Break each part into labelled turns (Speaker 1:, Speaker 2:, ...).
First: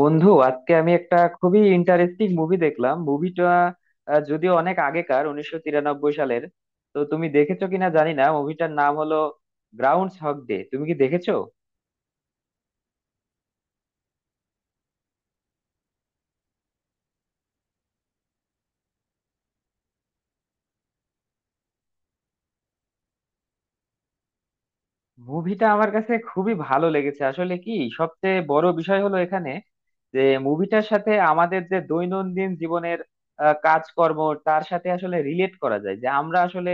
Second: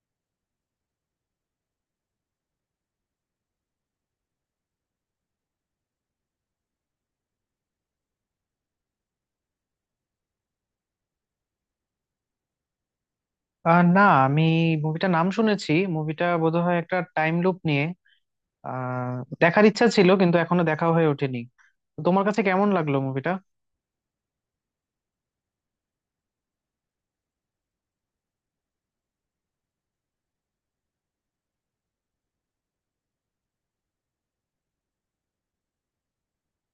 Speaker 1: বন্ধু, আজকে আমি একটা খুবই ইন্টারেস্টিং মুভি দেখলাম। মুভিটা যদিও অনেক আগেকার, 1993 সালের। তো তুমি দেখেছো কিনা জানি না। মুভিটার নাম হলো গ্রাউন্ডস হক ডে। তুমি কি দেখেছো?
Speaker 2: না, আমি মুভিটা নাম শুনেছি। মুভিটা বোধহয় একটা টাইম লুপ নিয়ে। আহ দেখার ইচ্ছা ছিল কিন্তু এখনো দেখা হয়ে ওঠেনি। তো তোমার কাছে কেমন লাগলো মুভিটা?
Speaker 1: মুভিটা আমার কাছে খুবই ভালো লেগেছে। আসলে কি, সবচেয়ে বড় বিষয় হলো এখানে যে মুভিটার সাথে আমাদের যে দৈনন্দিন জীবনের কাজকর্ম, তার সাথে আসলে রিলেট করা যায়, যে আমরা আসলে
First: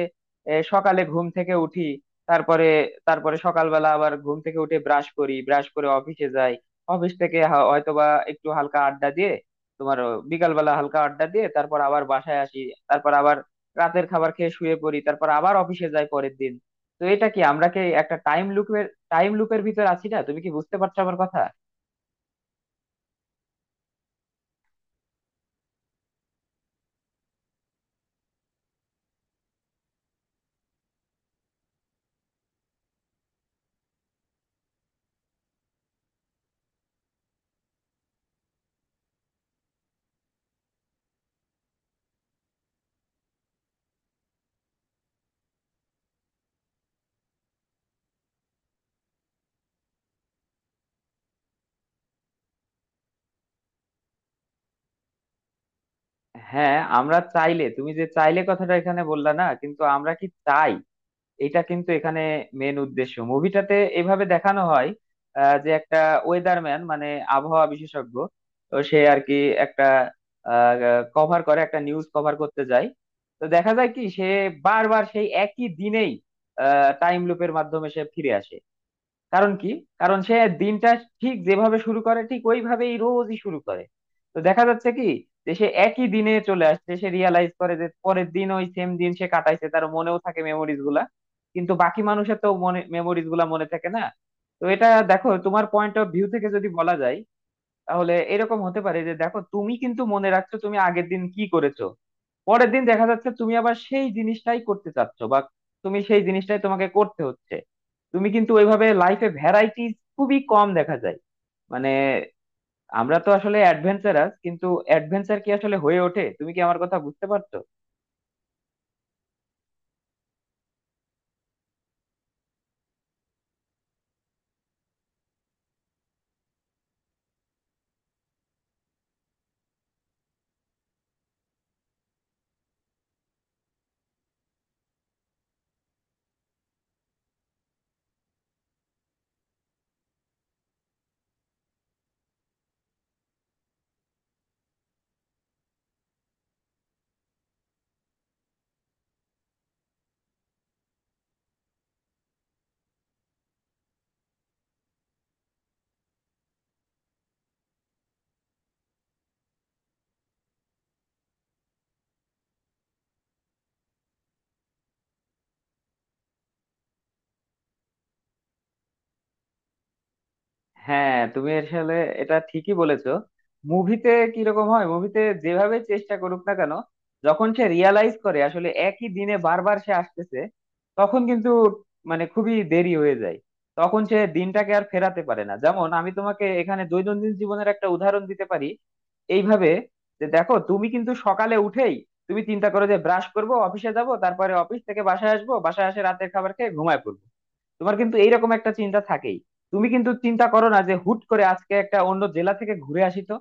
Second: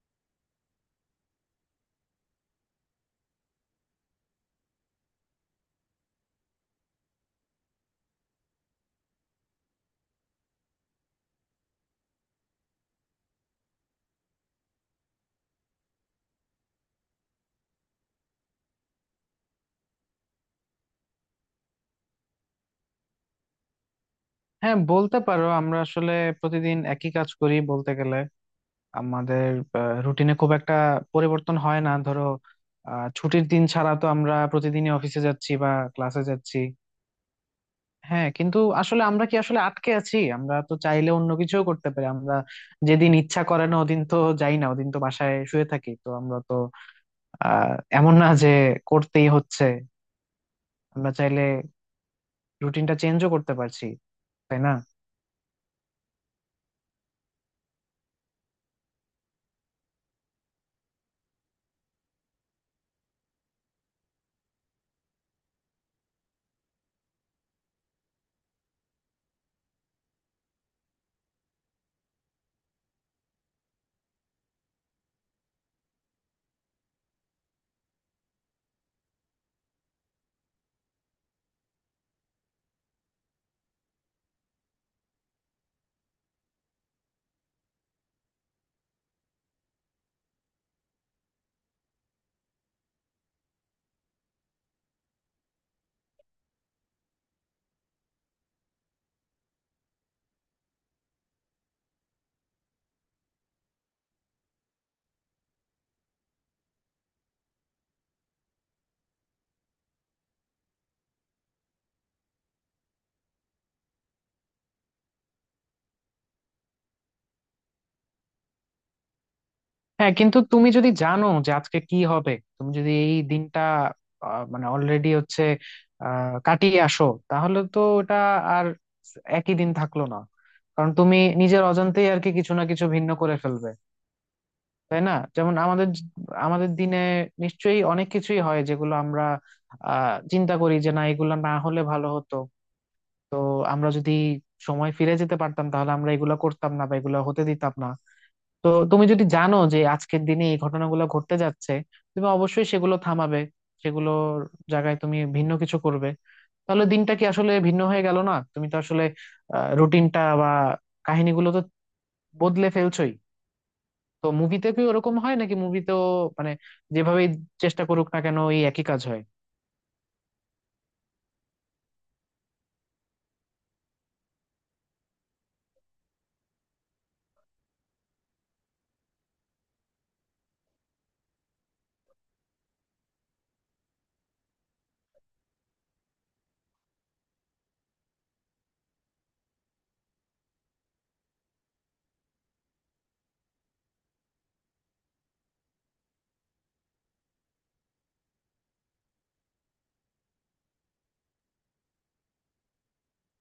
Speaker 1: সকালে ঘুম থেকে উঠি, তারপরে তারপরে সকালবেলা আবার ঘুম থেকে উঠে ব্রাশ করি, ব্রাশ করে অফিসে যাই। অফিস থেকে হয়তোবা একটু হালকা আড্ডা দিয়ে, তোমার বিকালবেলা হালকা আড্ডা দিয়ে তারপর আবার বাসায় আসি। তারপর আবার রাতের খাবার খেয়ে শুয়ে পড়ি, তারপর আবার অফিসে যাই পরের দিন। তো এটা কি, আমরা কি একটা টাইম লুপের ভিতর আছি না? তুমি কি বুঝতে পারছো আমার কথা?
Speaker 2: হ্যাঁ, বলতে পারো আমরা আসলে প্রতিদিন একই কাজ করি বলতে গেলে। আমাদের রুটিনে খুব একটা পরিবর্তন হয় না ধরো। ছুটির দিন ছাড়া তো আমরা প্রতিদিনই অফিসে যাচ্ছি বা ক্লাসে যাচ্ছি। হ্যাঁ, কিন্তু আসলে আমরা কি আসলে আটকে আছি? আমরা তো চাইলে অন্য কিছুও করতে পারি। আমরা যেদিন ইচ্ছা করে না ওদিন তো যাই না, ওদিন তো বাসায় শুয়ে থাকি। তো আমরা তো আহ এমন না যে করতেই হচ্ছে। আমরা চাইলে রুটিনটা চেঞ্জও করতে পারছি, তাই না?
Speaker 1: হ্যাঁ, আমরা চাইলে। তুমি যে চাইলে কথাটা এখানে বললা না, কিন্তু আমরা কি চাই, এটা কিন্তু এখানে মেন উদ্দেশ্য। মুভিটাতে এভাবে দেখানো হয়, যে একটা ওয়েদারম্যান, মানে আবহাওয়া বিশেষজ্ঞ। তো সে আর কি একটা কভার করে, একটা নিউজ কভার করতে যায়। তো দেখা যায় কি, সে বারবার সেই একই দিনেই টাইম লুপের মাধ্যমে সে ফিরে আসে। কারণ কি? কারণ সে দিনটা ঠিক যেভাবে শুরু করে, ঠিক ওইভাবেই রোজই শুরু করে। তো দেখা যাচ্ছে কি, যে সে একই দিনে চলে আসছে, সে রিয়ালাইজ করে যে পরের দিন ওই সেম দিন সে কাটাইছে, তার মনেও থাকে মেমোরিজ গুলা। কিন্তু বাকি মানুষের তো মনে মেমোরিজ গুলা মনে থাকে না। তো এটা দেখো, তোমার পয়েন্ট অফ ভিউ থেকে যদি বলা যায়, তাহলে এরকম হতে পারে যে দেখো, তুমি কিন্তু মনে রাখছো তুমি আগের দিন কি করেছো। পরের দিন দেখা যাচ্ছে তুমি আবার সেই জিনিসটাই করতে চাচ্ছ, বা তুমি সেই জিনিসটাই তোমাকে করতে হচ্ছে। তুমি কিন্তু ওইভাবে লাইফে ভ্যারাইটিস খুবই কম দেখা যায়। মানে আমরা তো আসলে অ্যাডভেঞ্চারাস, কিন্তু অ্যাডভেঞ্চার কি আসলে হয়ে ওঠে? তুমি কি আমার কথা বুঝতে পারছো?
Speaker 2: হ্যাঁ, কিন্তু তুমি যদি জানো যে আজকে কি হবে, তুমি যদি এই দিনটা মানে অলরেডি হচ্ছে কাটিয়ে আসো, তাহলে তো এটা আর একই দিন থাকলো না। কারণ তুমি নিজের অজান্তেই আর কি কিছু না কিছু ভিন্ন করে ফেলবে, তাই না? যেমন আমাদের আমাদের দিনে নিশ্চয়ই অনেক কিছুই হয় যেগুলো আমরা চিন্তা করি যে না, এগুলো না হলে ভালো হতো। তো আমরা যদি সময় ফিরে যেতে পারতাম তাহলে আমরা এগুলো করতাম না বা এগুলো হতে দিতাম না। তো তুমি যদি জানো যে আজকের দিনে এই ঘটনাগুলো ঘটতে যাচ্ছে, তুমি অবশ্যই সেগুলো থামাবে। সেগুলোর জায়গায় তুমি ভিন্ন কিছু করবে। তাহলে দিনটা কি আসলে ভিন্ন হয়ে গেল না? তুমি তো আসলে রুটিনটা বা কাহিনীগুলো তো বদলে ফেলছোই। তো মুভিতে কি ওরকম হয় নাকি? মুভিতেও মানে যেভাবেই চেষ্টা করুক না কেন ওই একই কাজ হয়?
Speaker 1: হ্যাঁ, তুমি আসলে এটা ঠিকই বলেছো। মুভিতে কিরকম হয়, মুভিতে যেভাবে চেষ্টা করুক না কেন, যখন সে রিয়ালাইজ করে আসলে একই দিনে বারবার সে আসতেছে, তখন কিন্তু মানে খুবই দেরি হয়ে যায়। তখন সে দিনটাকে আর ফেরাতে পারে না। যেমন আমি তোমাকে এখানে দৈনন্দিন জীবনের একটা উদাহরণ দিতে পারি এইভাবে, যে দেখো, তুমি কিন্তু সকালে উঠেই তুমি চিন্তা করো যে ব্রাশ করব, অফিসে যাব, তারপরে অফিস থেকে বাসায় আসবো, বাসায় এসে রাতের খাবার খেয়ে ঘুমায় পড়বো। তোমার কিন্তু এইরকম একটা চিন্তা থাকেই। তুমি কিন্তু চিন্তা করো না যে হুট করে আজকে একটা অন্য জেলা থেকে ঘুরে আসি। তো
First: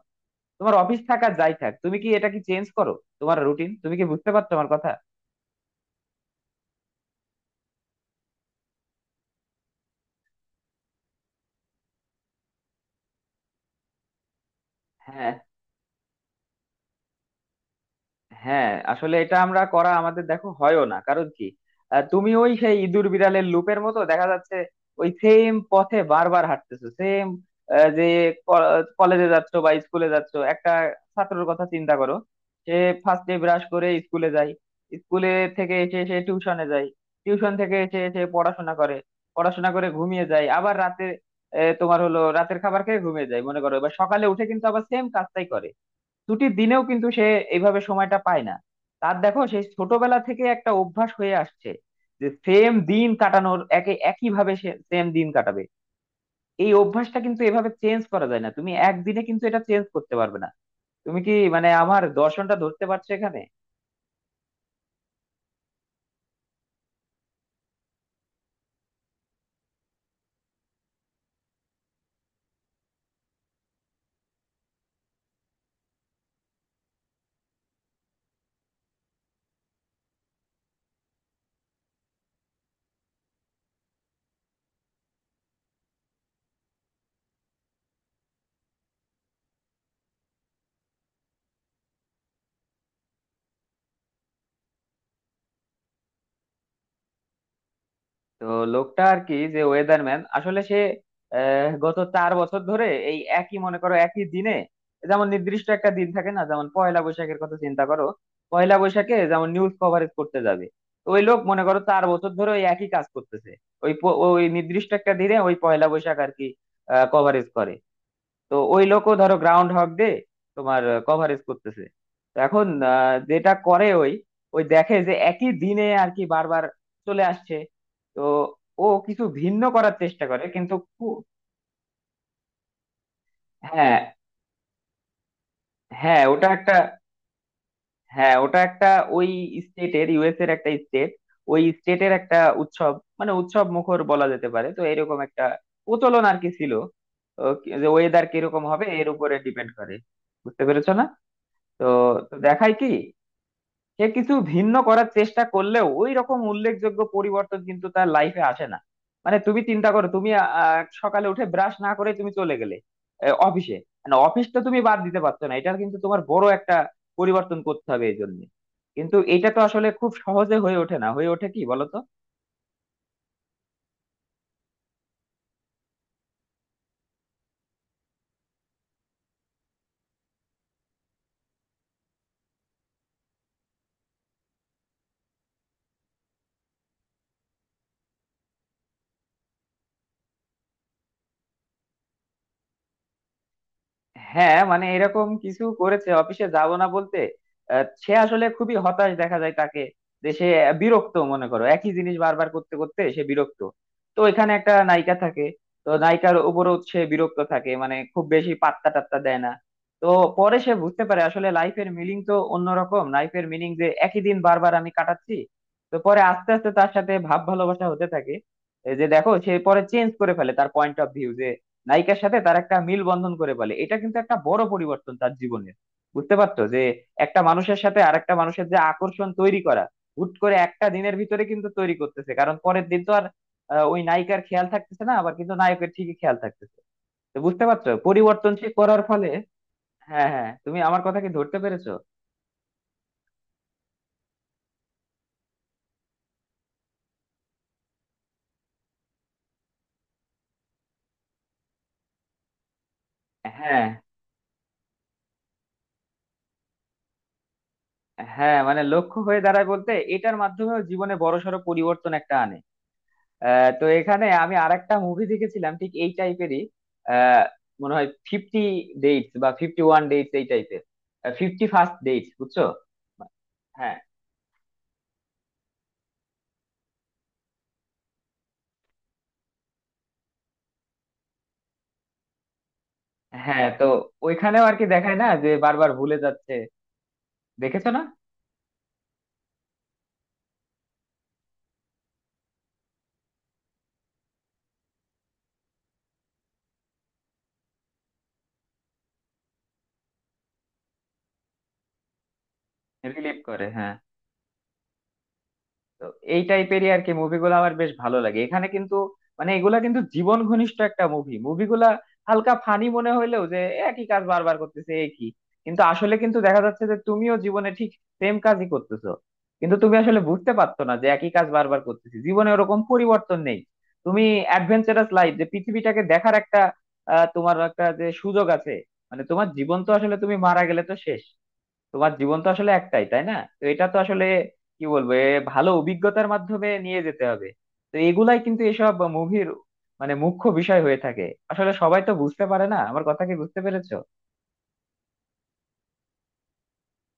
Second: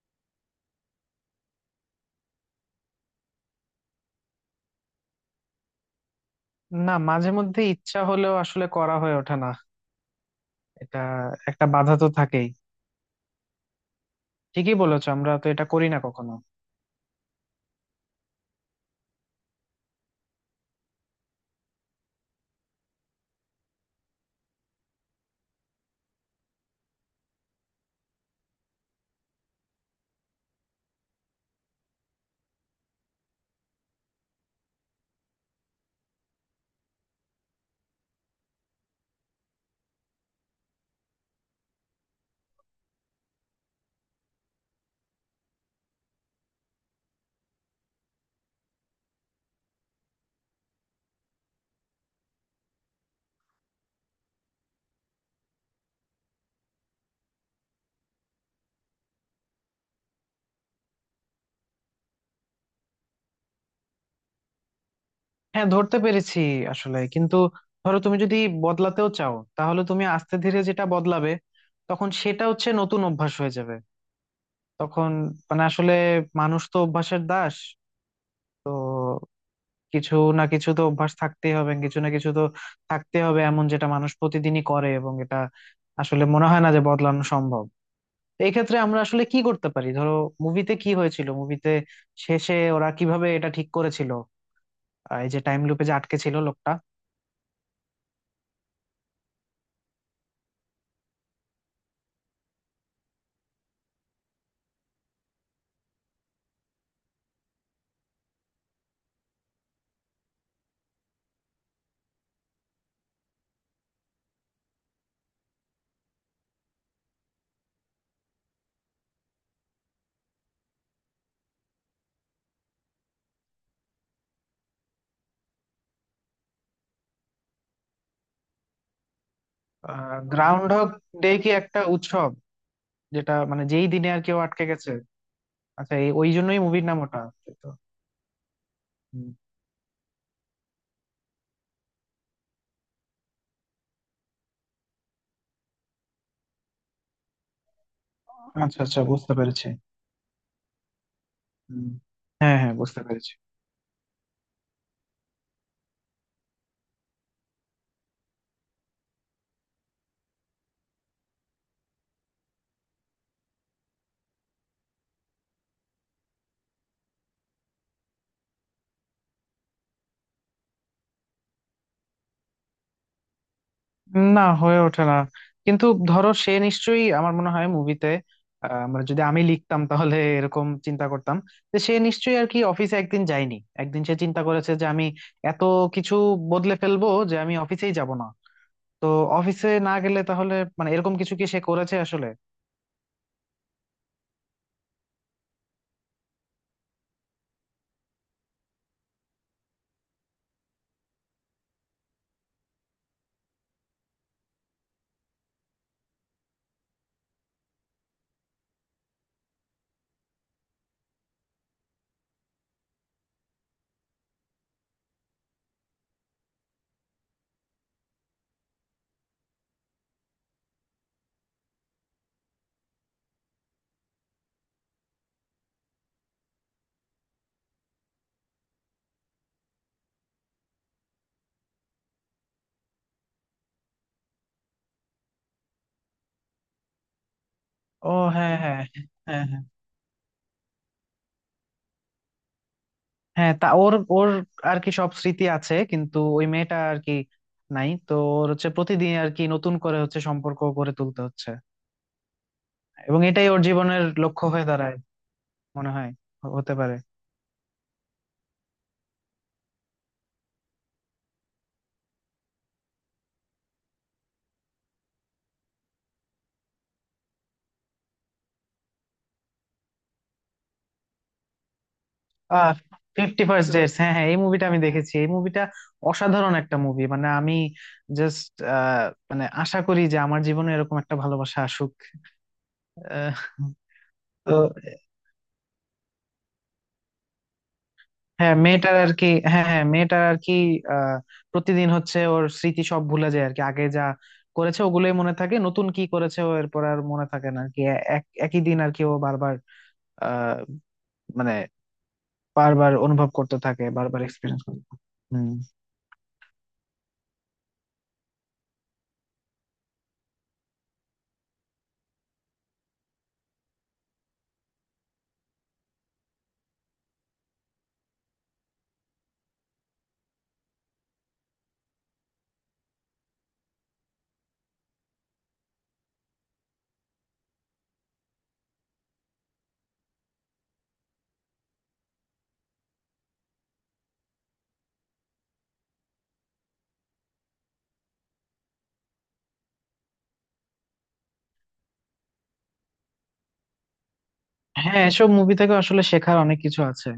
Speaker 1: তোমার অফিস থাকা যাই থাক, তুমি কি এটা কি চেঞ্জ করো তোমার রুটিন? তুমি কি বুঝতে পারছো আমার কথা?
Speaker 2: না, মাঝে মধ্যে ইচ্ছা হলেও আসলে করা হয়ে ওঠে না। এটা একটা বাধা তো থাকেই। ঠিকই বলেছো, আমরা
Speaker 1: হ্যাঁ,
Speaker 2: তো এটা করি না কখনো।
Speaker 1: হ্যাঁ, আসলে এটা আমরা করা আমাদের দেখো হয়ও না। কারণ কি, তুমি ওই সেই ইঁদুর বিড়ালের লুপের মতো দেখা যাচ্ছে। ওই সেম পথে বারবার হাঁটতেছো, সেম, যে কলেজে যাচ্ছ বা স্কুলে যাচ্ছ। একটা ছাত্রের কথা চিন্তা করো। সে ফার্স্টে ব্রাশ করে স্কুলে যায়, স্কুলে থেকে এসে সে টিউশনে যায়, টিউশন থেকে এসে সে পড়াশোনা করে, পড়াশোনা করে ঘুমিয়ে যায় আবার রাতে। তোমার হলো রাতের খাবার খেয়ে ঘুমিয়ে যায় মনে করো, এবার সকালে উঠে কিন্তু আবার সেম কাজটাই করে। ছুটির দিনেও কিন্তু সে এইভাবে সময়টা পায় না। তার দেখো, সেই ছোটবেলা থেকে একটা অভ্যাস হয়ে আসছে, যে সেম দিন কাটানোর, একে একই ভাবে সে সেম দিন কাটাবে। এই অভ্যাসটা কিন্তু এভাবে চেঞ্জ করা যায় না, তুমি একদিনে কিন্তু এটা চেঞ্জ করতে পারবে না। তুমি কি মানে আমার দর্শনটা ধরতে পারছো এখানে?
Speaker 2: হ্যাঁ, ধরতে পেরেছি। আসলে কিন্তু ধরো তুমি যদি বদলাতেও চাও তাহলে তুমি আস্তে ধীরে যেটা বদলাবে, তখন সেটা হচ্ছে নতুন অভ্যাস হয়ে যাবে। তখন মানে আসলে মানুষ তো অভ্যাসের দাস। তো কিছু না কিছু তো অভ্যাস থাকতেই হবে, কিছু না কিছু তো থাকতে হবে এমন যেটা মানুষ প্রতিদিনই করে, এবং এটা আসলে মনে হয় না যে বদলানো সম্ভব। তো এই ক্ষেত্রে আমরা আসলে কি করতে পারি ধরো? মুভিতে কি হয়েছিল? মুভিতে শেষে ওরা কিভাবে এটা ঠিক করেছিল, এই যে টাইম লুপে যে আটকে ছিল লোকটা?
Speaker 1: তো লোকটা আর কি, যে ওয়েদারম্যান, আসলে সে গত 4 বছর ধরে এই একই মনে করো একই দিনে। যেমন নির্দিষ্ট একটা দিন থাকে না, যেমন পয়লা বৈশাখের কথা চিন্তা করো। পয়লা বৈশাখে যেমন নিউজ কভারেজ করতে যাবে। তো ওই লোক মনে করো 4 বছর ধরে ওই একই কাজ করতেছে, ওই নির্দিষ্ট একটা দিনে ওই পয়লা বৈশাখ আর কি কভারেজ করে। তো ওই লোকও ধরো গ্রাউন্ড হগ দিয়ে তোমার কভারেজ করতেছে। তো এখন যেটা করে ওই, ওই দেখে যে একই দিনে আর কি বারবার চলে আসছে। তো ও কিছু ভিন্ন করার চেষ্টা করে,
Speaker 2: গ্রাউন্ড
Speaker 1: কিন্তু
Speaker 2: হগ
Speaker 1: খু-
Speaker 2: ডে কি একটা উৎসব যেটা মানে যেই
Speaker 1: হ্যাঁ।
Speaker 2: দিনে আর কেউ আটকে গেছে? আচ্ছা, এই
Speaker 1: হ্যাঁ,
Speaker 2: ওই
Speaker 1: ওটা
Speaker 2: জন্যই
Speaker 1: একটা।
Speaker 2: মুভির নাম ওটা। তো,
Speaker 1: হ্যাঁ, ওটা একটা
Speaker 2: হুম।
Speaker 1: ওই স্টেটের, ইউএস এর একটা স্টেট, ওই স্টেটের একটা উৎসব, মানে উৎসব মুখর বলা যেতে পারে। তো এরকম একটা প্রচলন আর কি ছিল। তো যে ওয়েদার কিরকম
Speaker 2: আচ্ছা
Speaker 1: হবে
Speaker 2: আচ্ছা,
Speaker 1: এর
Speaker 2: বুঝতে
Speaker 1: উপরে
Speaker 2: পেরেছি।
Speaker 1: ডিপেন্ড করে। বুঝতে পেরেছো না? তো
Speaker 2: হুম।
Speaker 1: তো
Speaker 2: হ্যাঁ হ্যাঁ,
Speaker 1: দেখায় কি,
Speaker 2: বুঝতে পেরেছি।
Speaker 1: সে কিছু ভিন্ন করার চেষ্টা করলেও ওই রকম উল্লেখযোগ্য পরিবর্তন কিন্তু তার লাইফে আসে না। মানে তুমি চিন্তা করো, তুমি সকালে উঠে ব্রাশ না করে তুমি চলে গেলে অফিসে। মানে অফিসটা তুমি বাদ দিতে পারছো না, এটার কিন্তু তোমার বড় একটা পরিবর্তন করতে হবে এই জন্য। কিন্তু এটা তো আসলে খুব সহজে হয়ে ওঠে না, হয়ে ওঠে কি বলতো?
Speaker 2: না, হয়ে ওঠে না। কিন্তু ধরো সে নিশ্চয়ই, আমার মনে হয় মুভিতে, আমরা যদি, আমি লিখতাম তাহলে এরকম চিন্তা করতাম যে সে নিশ্চয়ই আর কি অফিসে একদিন যায়নি। একদিন সে চিন্তা করেছে যে আমি এত কিছু বদলে ফেলবো যে আমি অফিসেই যাব না। তো অফিসে না গেলে তাহলে মানে এরকম কিছু কি সে করেছে আসলে?
Speaker 1: হ্যাঁ, মানে এরকম কিছু করেছে, অফিসে যাব না বলতে সে আসলে খুবই হতাশ দেখা যায় তাকে। যে সে বিরক্ত, মনে করো একই জিনিস বারবার করতে করতে সে বিরক্ত। তো এখানে একটা নায়িকা থাকে, তো নায়িকার উপরও সে বিরক্ত থাকে, মানে খুব বেশি পাত্তা টাত্তা দেয় না। তো পরে সে বুঝতে পারে আসলে লাইফের মিনিং তো অন্যরকম, লাইফের মিনিং যে একই দিন বারবার আমি কাটাচ্ছি। তো পরে আস্তে আস্তে তার সাথে ভাব ভালোবাসা হতে থাকে। এই যে দেখো, সে পরে চেঞ্জ করে ফেলে তার পয়েন্ট অফ ভিউ। নায়িকার সাথে তার একটা মিল বন্ধন করে ফেলে, এটা কিন্তু একটা বড় পরিবর্তন তার জীবনে। বুঝতে পারতো যে একটা মানুষের সাথে আরেকটা মানুষের যে আকর্ষণ তৈরি করা, হুট করে একটা দিনের ভিতরে কিন্তু তৈরি করতেছে, কারণ পরের দিন তো আর ওই নায়িকার খেয়াল থাকতেছে না, আবার কিন্তু নায়কের ঠিকই খেয়াল থাকতেছে। তো বুঝতে পারছো
Speaker 2: ও, হ্যাঁ
Speaker 1: পরিবর্তনশীল
Speaker 2: হ্যাঁ।
Speaker 1: করার ফলে?
Speaker 2: হ্যাঁ হ্যাঁ।
Speaker 1: হ্যাঁ, হ্যাঁ, তুমি আমার কথা কি ধরতে পেরেছো?
Speaker 2: হ্যাঁ, তা ওর ওর আর কি সব স্মৃতি আছে কিন্তু ওই মেয়েটা আর কি নাই। তো ওর হচ্ছে প্রতিদিন আর কি নতুন করে হচ্ছে সম্পর্ক গড়ে তুলতে হচ্ছে, এবং এটাই ওর
Speaker 1: হ্যাঁ,
Speaker 2: জীবনের লক্ষ্য হয়ে দাঁড়ায় মনে হয়। হতে পারে।
Speaker 1: হ্যাঁ, মানে লক্ষ্য হয়ে দাঁড়ায় বলতে এটার মাধ্যমেও জীবনে বড়সড় পরিবর্তন একটা আনে। তো এখানে আমি আরেকটা মুভি দেখেছিলাম ঠিক এই টাইপেরই। মনে হয় ফিফটি ডেটস, বা ফিফটি ওয়ান ডেটস এই টাইপের। ফিফটি ফার্স্ট ডেটস, বুঝছো?
Speaker 2: আহ ফিফটি ফার্স্ট
Speaker 1: হ্যাঁ,
Speaker 2: ডেটস, হ্যাঁ হ্যাঁ, এই মুভিটা আমি দেখেছি। এই মুভিটা অসাধারণ একটা মুভি। মানে আমি জাস্ট মানে আশা করি যে আমার জীবনে এরকম একটা ভালোবাসা আসুক। আহ,
Speaker 1: হ্যাঁ। তো
Speaker 2: তো
Speaker 1: ওইখানেও আর কি দেখায় না যে বারবার ভুলে যাচ্ছে, দেখেছো না?
Speaker 2: হ্যাঁ, মেয়েটার আর কি, হ্যাঁ হ্যাঁ, মেয়েটার আর কি আহ প্রতিদিন হচ্ছে ওর স্মৃতি সব ভুলে যায় আর কি। আগে যা করেছে ওগুলোই মনে থাকে, নতুন কি করেছে ও এরপর আর মনে থাকে না আর কি। একই দিন আর কি ও বারবার আহ মানে বারবার অনুভব
Speaker 1: রিলেট
Speaker 2: করতে
Speaker 1: করে,
Speaker 2: থাকে,
Speaker 1: হ্যাঁ।
Speaker 2: বারবার এক্সপিরিয়েন্স করতে থাকে। হুম।
Speaker 1: তো এই টাইপেরই আর কি মুভিগুলো আমার বেশ ভালো লাগে এখানে। কিন্তু মানে এগুলা কিন্তু জীবন ঘনিষ্ঠ একটা মুভি, মুভিগুলা হালকা ফানি মনে হইলেও, যে একই কাজ বারবার করতেছে একই, কিন্তু আসলে কিন্তু দেখা যাচ্ছে যে তুমিও জীবনে ঠিক সেম কাজই করতেছো। কিন্তু তুমি আসলে বুঝতে পারতো না যে একই কাজ বারবার করতেছি, জীবনে ওরকম পরিবর্তন নেই। তুমি অ্যাডভেঞ্চারাস লাইফ, যে পৃথিবীটাকে দেখার একটা তোমার একটা যে সুযোগ আছে। মানে তোমার জীবন তো আসলে তুমি মারা গেলে তো শেষ। তোমার জীবন তো আসলে একটাই, তাই না? তো এটা তো আসলে কি বলবো, এ ভালো অভিজ্ঞতার মাধ্যমে নিয়ে যেতে হবে। তো এগুলাই কিন্তু এসব মুভির মানে মুখ্য বিষয় হয়ে থাকে। আসলে সবাই তো বুঝতে পারে না, আমার কথা কি বুঝতে পেরেছো?
Speaker 2: হ্যাঁ, এসব মুভি থেকে আসলে শেখার অনেক কিছু আছে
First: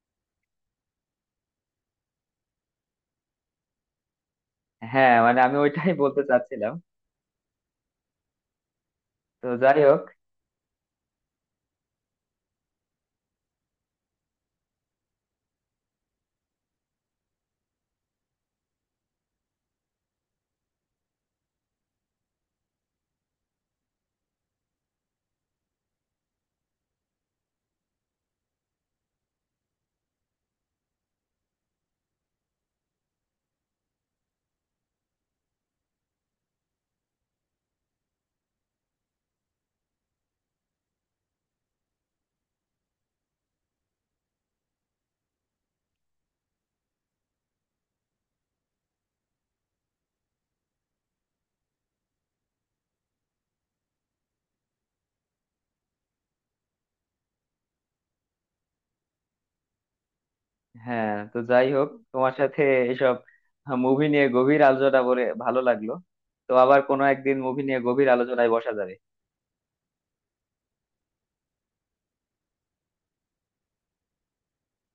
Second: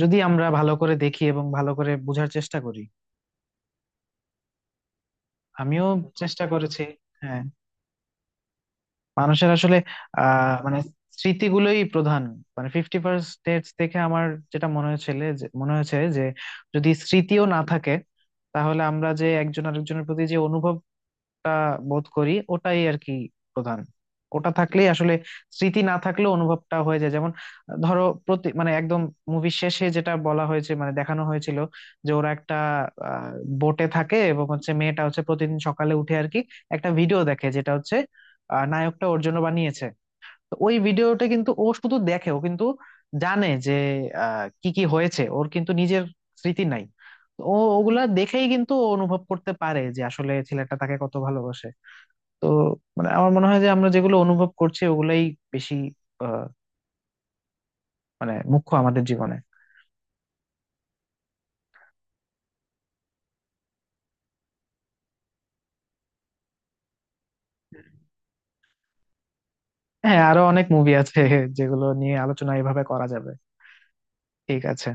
Speaker 2: যদি আমরা ভালো করে দেখি এবং ভালো করে বোঝার চেষ্টা করি।
Speaker 1: হ্যাঁ, মানে আমি
Speaker 2: আমিও
Speaker 1: ওইটাই বলতে
Speaker 2: চেষ্টা
Speaker 1: চাচ্ছিলাম।
Speaker 2: করেছি। হ্যাঁ,
Speaker 1: তো
Speaker 2: মানুষের আসলে
Speaker 1: যাই হোক,
Speaker 2: মানে স্মৃতিগুলোই প্রধান। মানে ফিফটি ফার্স্ট ডেটস দেখে আমার যেটা মনে হয়েছিল, যে মনে হয়েছে যে যদি স্মৃতিও না থাকে, তাহলে আমরা যে একজন আরেকজনের প্রতি যে অনুভব, একটা বোধ করি, ওটাই আর কি প্রধান। ওটা থাকলেই আসলে স্মৃতি না থাকলেও অনুভবটা হয়ে যায়। যেমন ধরো প্রতি মানে একদম মুভির শেষে যেটা বলা হয়েছে, মানে দেখানো হয়েছিল, যে ওরা একটা আহ, বোটে থাকে এবং হচ্ছে মেয়েটা হচ্ছে প্রতিদিন সকালে উঠে আর কি একটা ভিডিও দেখে যেটা হচ্ছে নায়কটা ওর জন্য বানিয়েছে। তো ওই ভিডিওটা কিন্তু ও শুধু দেখে, ও কিন্তু জানে যে কি কি হয়েছে। ওর কিন্তু নিজের স্মৃতি নাই। তো ও ওগুলা দেখেই কিন্তু ও অনুভব করতে পারে যে আসলে ছেলেটা তাকে কত ভালোবাসে। তো মানে আমার মনে হয় যে আমরা যেগুলো অনুভব করছি ওগুলাই বেশি আহ, মানে মুখ্য আমাদের জীবনে।
Speaker 1: হ্যাঁ, তো যাই হোক, তোমার সাথে এসব মুভি নিয়ে গভীর আলোচনা বলে ভালো লাগলো। তো আবার কোনো একদিন মুভি নিয়ে গভীর আলোচনায় বসা যাবে।
Speaker 2: হ্যাঁ, আরো অনেক মুভি আছে যেগুলো নিয়ে আলোচনা এভাবে করা যাবে। ঠিক আছে।